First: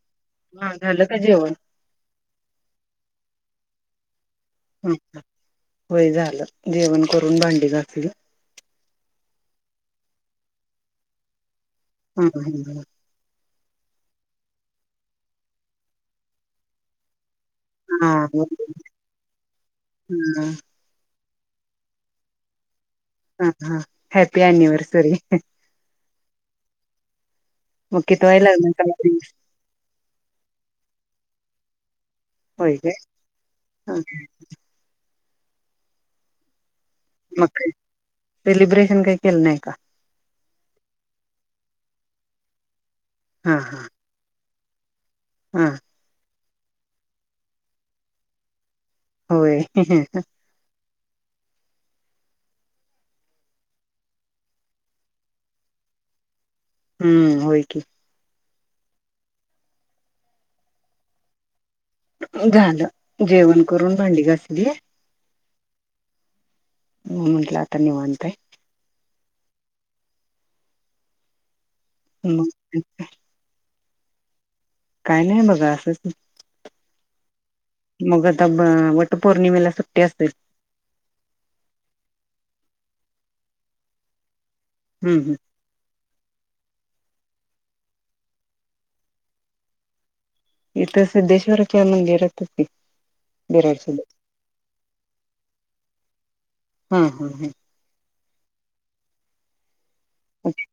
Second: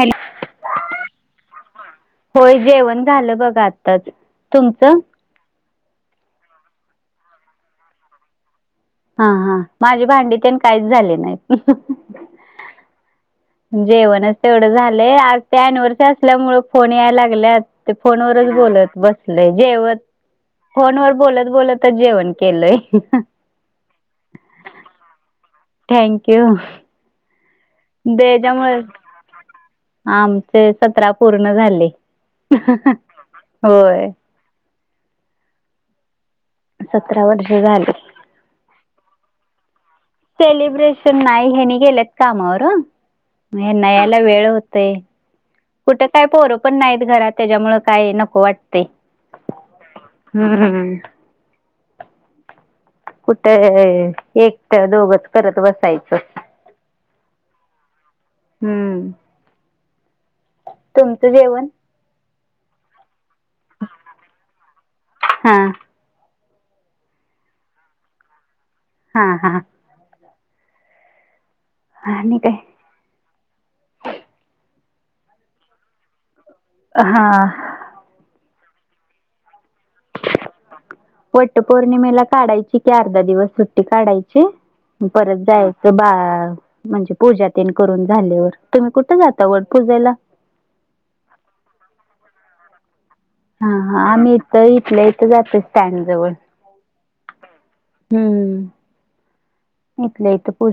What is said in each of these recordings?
Hello, हा झालं का जेवण होय जेवण झालं. बघ आताच. तुमचं? वय झालं, जेवण करून भांडी घासलं. हां-हां, माझे भांडी तेन काहीच झाले नाहीत. [unintelligible] जेवणच तेवढं झालंय. आज ते अनिव्हर्स असल्यामुळं फोन यायलागल्यात. ते हा ह फोनवरच बोलत बसले जेवत. ह फोन वर बोलत बला त जेवण केलंय. हां-हां, हॅपी एनिवर्सरी. Thank you. मग किती व्हाय देजामुळे, लागणार का दिवस आमचे सतरा पूर्ण झाले. होय काय? होय हं-हं सतरा वर्ष झाले. अन् काही केल नाही का? सेलब्रेशन नाही, हेनी गेलेत कामावर नाही ओ. हा म हा ह्याना यायला वेळ होत ते, हा कुटे काय पोरं पण नाहीत घरात तेज्यामुळे काय नको वाट ते होय हम्म कुठे, एक त दोघच करत बसायचं. हम्म होय की. हम्म तुमचं जेवण? झालं, जेवण करून भांडी घासलीय. हा हो म्हंटल आता नीवांताय. हां-हां आणि हम् काय काय नाही बघा असंच. हां तब वट पौर्णिमेला सु वट पौर्णिमेला काढायची की, अर्धा दिवस सुट्टी काढायची. हम्म परत जायचं बा - - हं म्हणजे पूजा तेण करून झाल्यावर तुम्ही कुठे जाता वट पूजेला? इथं सिद्धेश्वरच्या मंदिरातच की. बिराड हां. सिद्ध हां आम्ही इथं, इथल्या इथं जातोय स्टँडजवळ. हा हा हूं हूं.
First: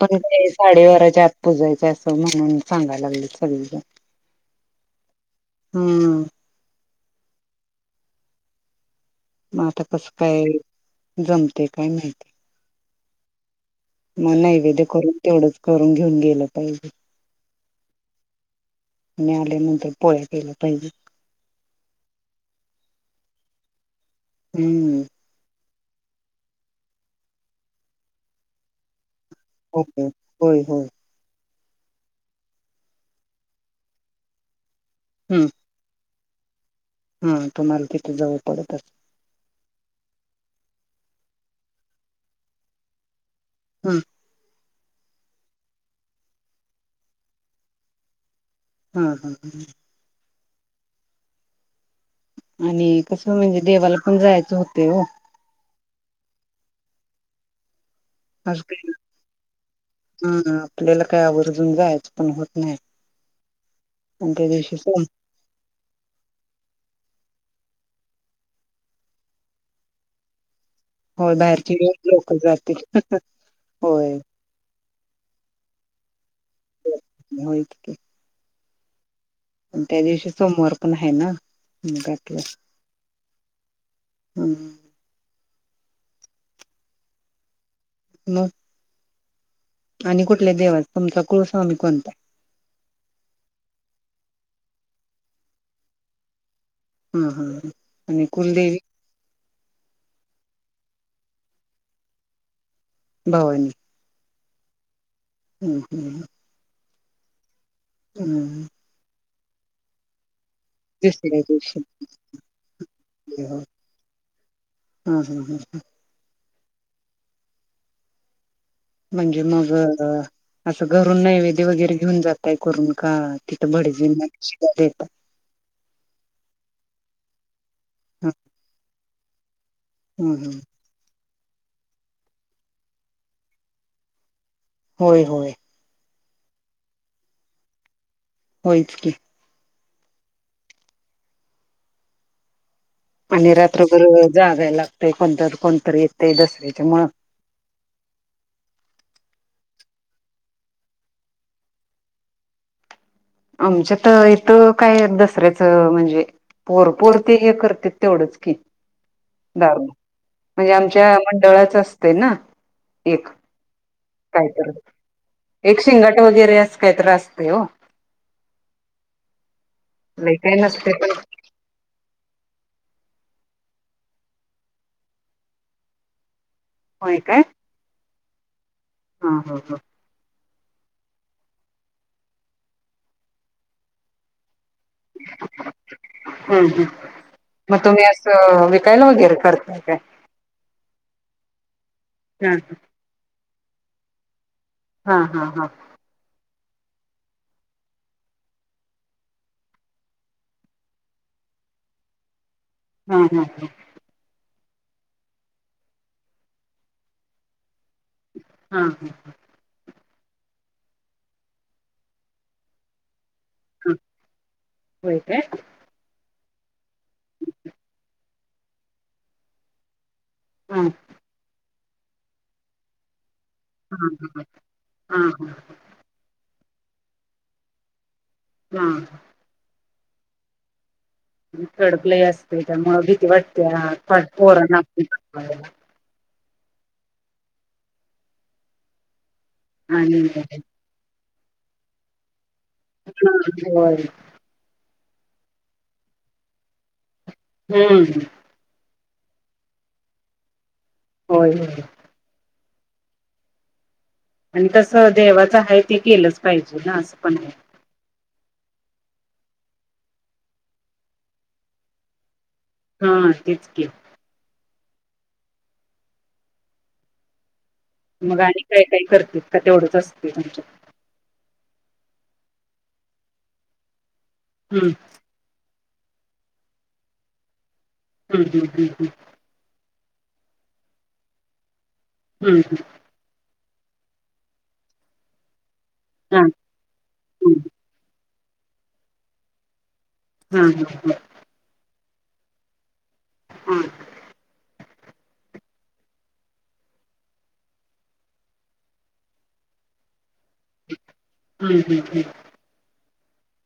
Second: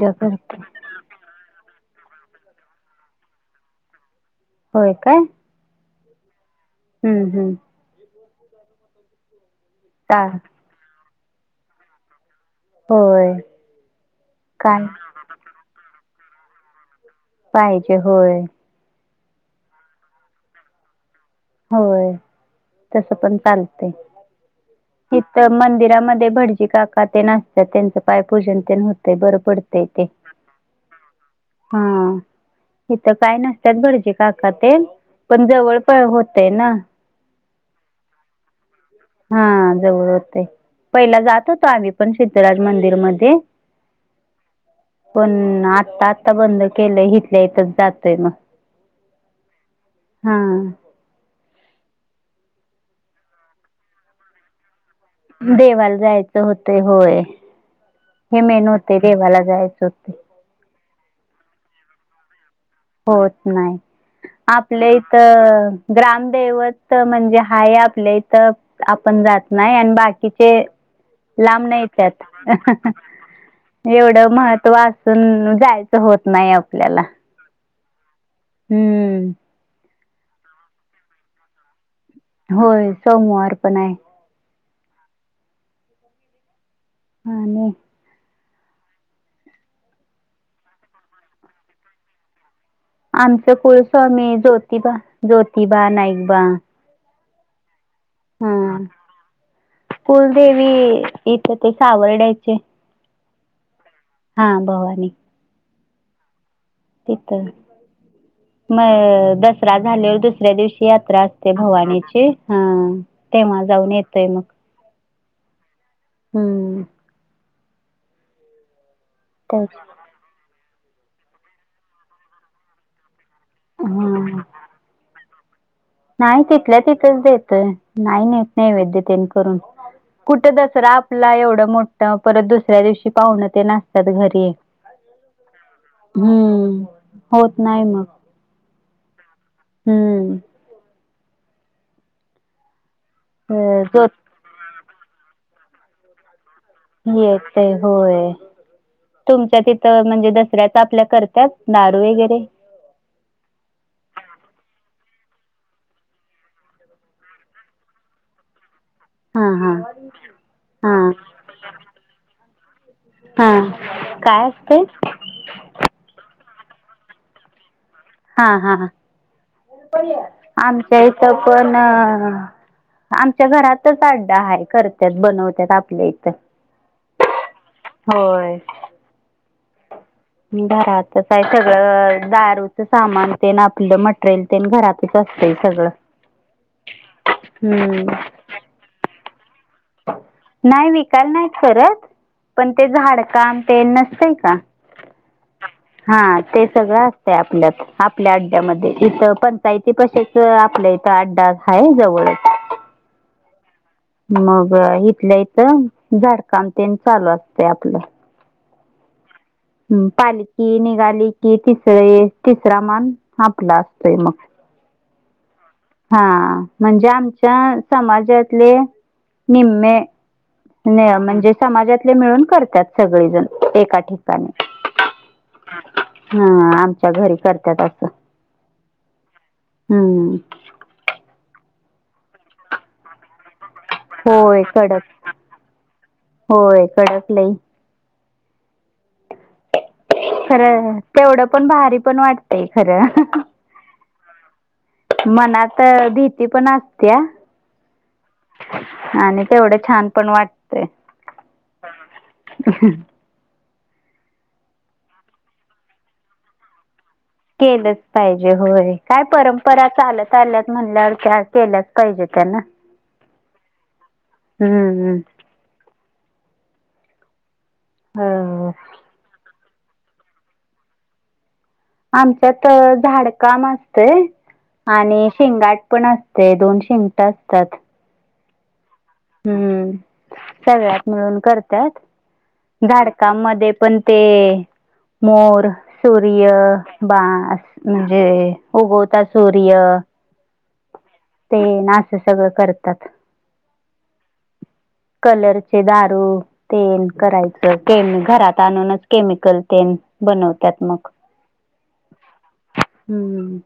पण ते साडे बाराच्या आत पुजायचं असत. म्हणून सांगायला लागलीत सगळीजण. होय काय? हम्म. हम्म, हम्म. मग आता कसं का काय जमतय काय माहिती? होय. मग नैवेद्य काय करून, तेवढंच करून घेऊन गेलं पाहिजे. पाहिजे, होय. आणि आल्यानंतर पोळ्या केल्या पाहिजेत. होय, तस पण चालतय. हम्म इथ मंदिर - - मध्ये भटजी काका तेण आसत्यात त्यांच पायपूजन तेण होतंय. ते बरं पडतय ते ओके. होय होय हा, इथ काय नसत्यात भटजी काका तेण पण जवळ पण हो- - तेना. मग तुम्हाला तिथ जवळ पडत असल. हा जवळ होतय. पहिला जात होतो आम्ही पण, सिद्धराज मंदिरमध्ये. हम्म. पण, आता आता बंद केलंय. इथल्या इथच जातोय मग. हं, हं. हां. आणि कसं म्हणजे देवाला पण जायचं होतय ओ. देवाला जायच होतय होय. हे असं मेन काही होतय देवाला जायच होते. हा आपल्याला काय आवर्जून जायचं पण हो - - होत नाही. दिवशी आपल्या सोम इथ ग्रामदैवत म्हणजे हाय आपल्या इथ आपण जात नाही आणि बाकीचे - होय - लांबन बाहेरची येत्यात, लोक जातील अहंह होय एवढं महत्त्व अ- - सून जायचं होत नाही आपल्याला. ते [inaudible] हम्म. त्या दिवशी सोमवार पण हाय ना. मग आपलं होय. सोमवार पण आहे. हम्म आणि - - मग. आणि कुठल्या देवाचं, तुमचा कुलस्वामी कोणता हाय? आमचं कुळस्वामी ज्योतिबा, ज्योतिबा-नाईकबा. हा हा ह आणि कुलदेवी? कुलदेवी इथं ते सावर्ड्याची- - भवानी. हा भवानी. हम्म ह. तथ मग दसरा झाल्यावर दुस ऱ्या दिवशी यात्रा दुसऱ्या असते दिवशी भवानीची. ह तेव्हा जाऊन येतोय मग. हम् हम् हम् ह हम्म म्हणजे तेच मग असं घरून नैवेद्य वगैरे घेऊन जातय करून का तिथं भडजींना हा [unintelligible] देताय नाही तिथल्या तिथंच देतय नाही ह नाहीेत नाही वद्यतेन करून कुठ ह दसरा आपला एवढं मोठ परत दुसऱ्या दिवशी पाहुणं ते असतात घरी होय होय हम्म होत नाही मग होयच की हम्म आणि अ, रात्रभर जोत जागायला लागतय कोणततर कोणतरी येत दसर येते होय तुमच्या तथ तर म्हणजे दसऱ्याचा आपल्या करतात, नारू वैगरे? आमच्यात इथ काय दसऱ्याच म्हणजे पोरपोर ते हे करतेत तेवढच की, हा हा दारू म्हणजे आमच्या हा मंडळाच असतय ना. एक हा काय कायतर असते एक शिंगाट वगैरे असं काहीतर असतय ओ हा हा लय काय नसते आमच्या पण इथ पण आमच्या घरातच अड्डा हाय करतात बनवतात आपल्या इथं. होय काय. होय. हा हा हा घरातच आहे सगळं दारूचं सामान तेन आपलं मटेरियल तेन घरातच असतय सगळं हम्म हम्म मग तुम्ही असं विकायला वगैरे करता. नाय विकायला नाय करत हा पण ते झाडकाम ते नसतंय का. हा हा हा हा ते सगळं असतय आपल्यात आपल्या अड्ड्यामध्ये इथ पंचायती कशाच आपल्या इथं अड्डा हाय जवळच हा हा हा मग इथल्या इथ झाडकामतेन चालू असतय आपलं हा हा हा हम् पालकी निघाली की तिसरे तिसरा मान आपला असतोय मग होय काय. हा म्हणजे आमच्या समाजातले निम्मे हा नाय म्हणजे समाजातले मिळून करतात सगळेजण हा एका हा ह ठिकाणी हा हा हा आमच्या घरी करत्यात असं हा- हूं कडक लय असतय त्यामुळ भीती वाटतय पट होय पोरांना कडक [unintelligible] होय कडक लई आणि [unintelligible] खरं तेवढं पण भारी पण वाट [unintelligible] मनात भीती पण असतेया. हम्म आणि तेवढं होय हो ह आणि तसं देवाचं आहे ते केलंच पाहिजे ना अस केलंच पाहिजे होय काय परंपरा चालत आल्यात म्हणल्यावर त्या केल्याच पाहिजे त्यांना हा तेच की हम्म हम् मग आणि हो काही काही करतेत का तेवढंच असते तुमच्यात आमच्यात झाडकाम असतय हम्म आणि शेंगाट पण असते दोन शिंगट असतात हम् ह्म ह् ह्म हम्म सगळ्यात मिळून करतात हम्म हम्म हम्म झाडकामध्ये पण ते मोर हा सूर्य बांस म्हणजे उगवता सूर्य हम् हम ह ते ना अस सगळं करतात हम कलरचे दारू तेल करायचं केम घरात आणूनच केमिकल तेल बनवत्यात मग हम्म हम्म हम्म हम्म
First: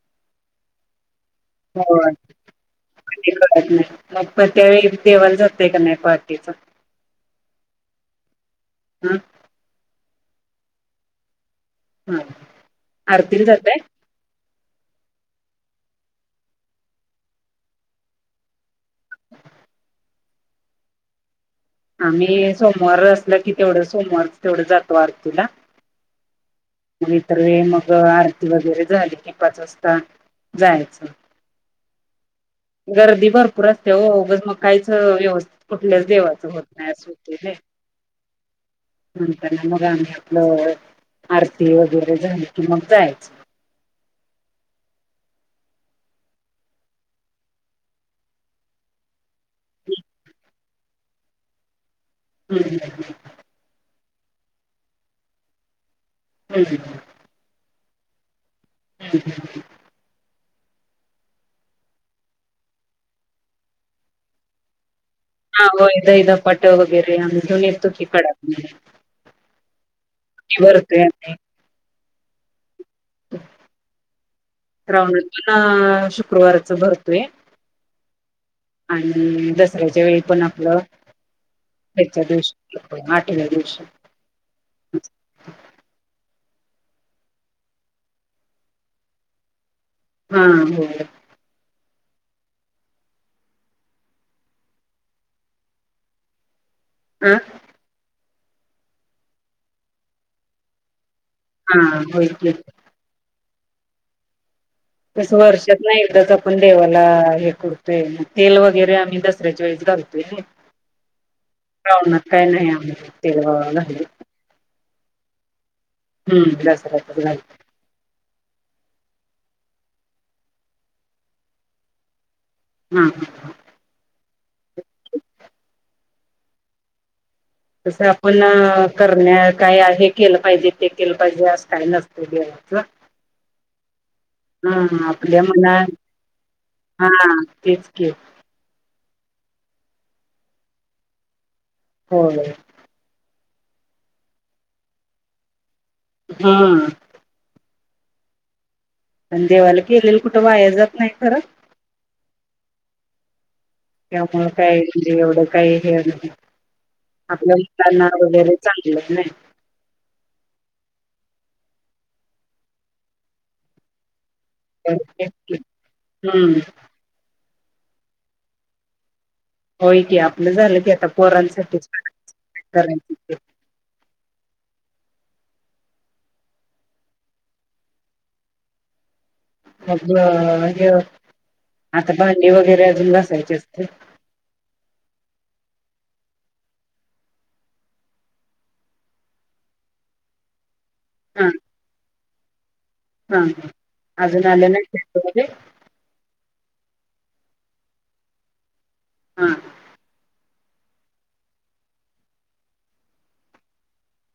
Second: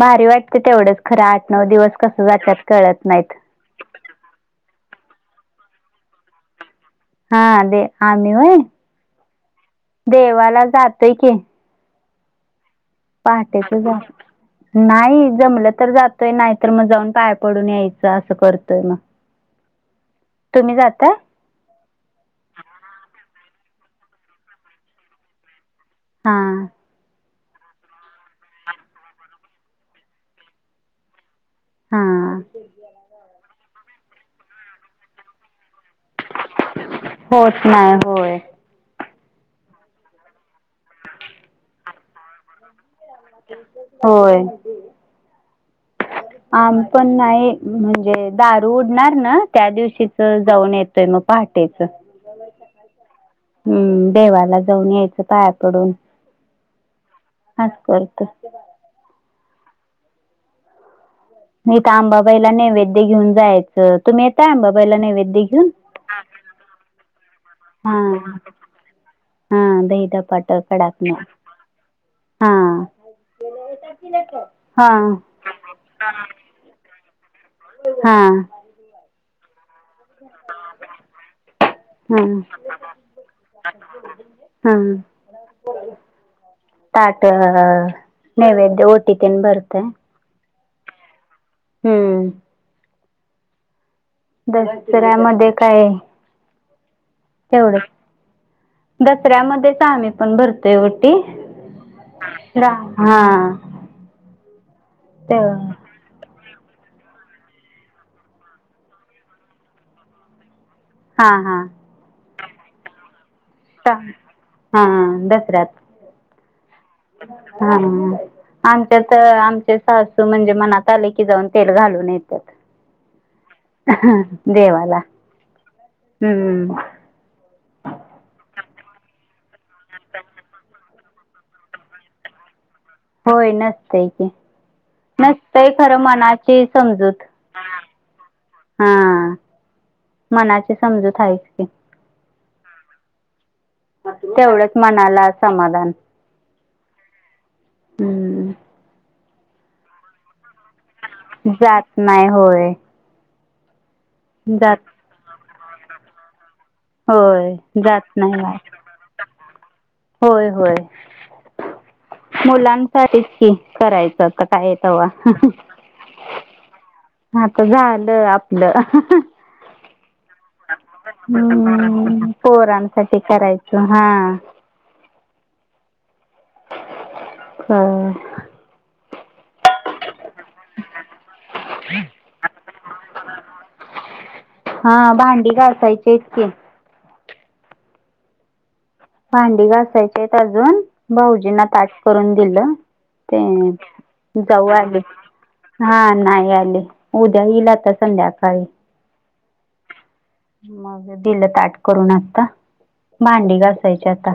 भारी वाटत तेवढंच खरं आठ नऊ दिवस होय. कस जातात कळत ते नाहीत कळत नाही मग पण त्यावेळी देवाला जातेय का नाही पहाटेच हा दे आम्ही होय हम देवाला जातय की हम् पहाटेच जा नाही जमलं तर जातोय नाही तर मग जाऊन पाया पडून यायचं असं करतोय मग तुम्ही जाताय आम्ही सोमवार असल की तेवढं सोमवारच तेवढं जातो आरतीला हा तर मग आरती वगैरे झाली की पाच वाजता जायाचं हा गर्दी भरपूर असते हो मग मग काहीच व्यवस्थित कुठल्याच देवाला होत नाही होय म्हणताना मग आम्ही आपलं आरती वगैरे झाली की मग जायाच होय आम्हीपण नाही म्हणजे दारू उडणार ना त्या दिवशीच जाऊन येतोय मग. पहाटेच. हम्म हम्म. हम्म. देवाला जाऊन यायचं पायापडून. [unintelligible] असं करत. [unintelligible] नाही तर आंबाबाईला नैवेद्य घेऊन जायचं. तुम्ही येताय आंबाबाईला नैवेद्य हा घेऊन होय. दही धपाटे वगैरे घेऊन येतो हा की हा. कडाकणी दही, धपाटे, ते भरतोय कडाकन्या. हा. हा राहून शुक्रवारच भरतोय. हा आणि दसऱ्याच्या वेळी पण आपलं हा त्याच्या दिवशी आठल्या दिवशी हा ताट नैवेवेद्य ओटी तिन बरते हा हो. हम्म दसऱ्यामध्ये काय. हा तेवढं दसऱ्यामध्येच आम्ही पण भरतोयव हा होय की हा तस ते वर्षात नाही आपण देवाला हे करडतोय तेल वगैरे आम्ही दसऱ्याच्या वेळेस घालतोय हा हा रानात काही नाही आमच हा दसरात हम्म दसऱ्यातच घालतो हा आच्यात आम सासू म्हणजे मनात आले की जाऊन तेल घालून येतात. हम ह देवाला हम्म. तसं आपण करण्या काय हे केलं पाहिजे ते केलं पाहिजे अस काही नसत होय नसतंय की हा आपल्या नसतंय मनात खरं मनाची हा समजूत तेच के हा मनाची समजूत हायच की हो ना तेवढंच मनाला समाधान हम्म हम्म. पण देवाला केलेलं कुठ वाया जात नाही खरं जात नाही होय त्यामुळे काही जात म्हजे एवढं काही हेण होय जात नाही चांगलं होय होय मुलांसाठी की करायचं. का येत नाही हम्म हा तर झालं आपलं होय की आपलं झालं की आता पोरांसाठीच. हम्म पोरांसाठी करायचं हा हा अ आता भांडी वगैरे अजून घासायचे असते हा भांडी घासायची आहेत की भांडी घासायचे अजून हा भाऊजींना ताट करून दिलं हा हा ते अजून जाऊ आले नाही ते. हा नाही आले. उद्या येईल आता संध्याकाळी. हा ह मग दिल ताट करून आता भांडी घासून घासायची आता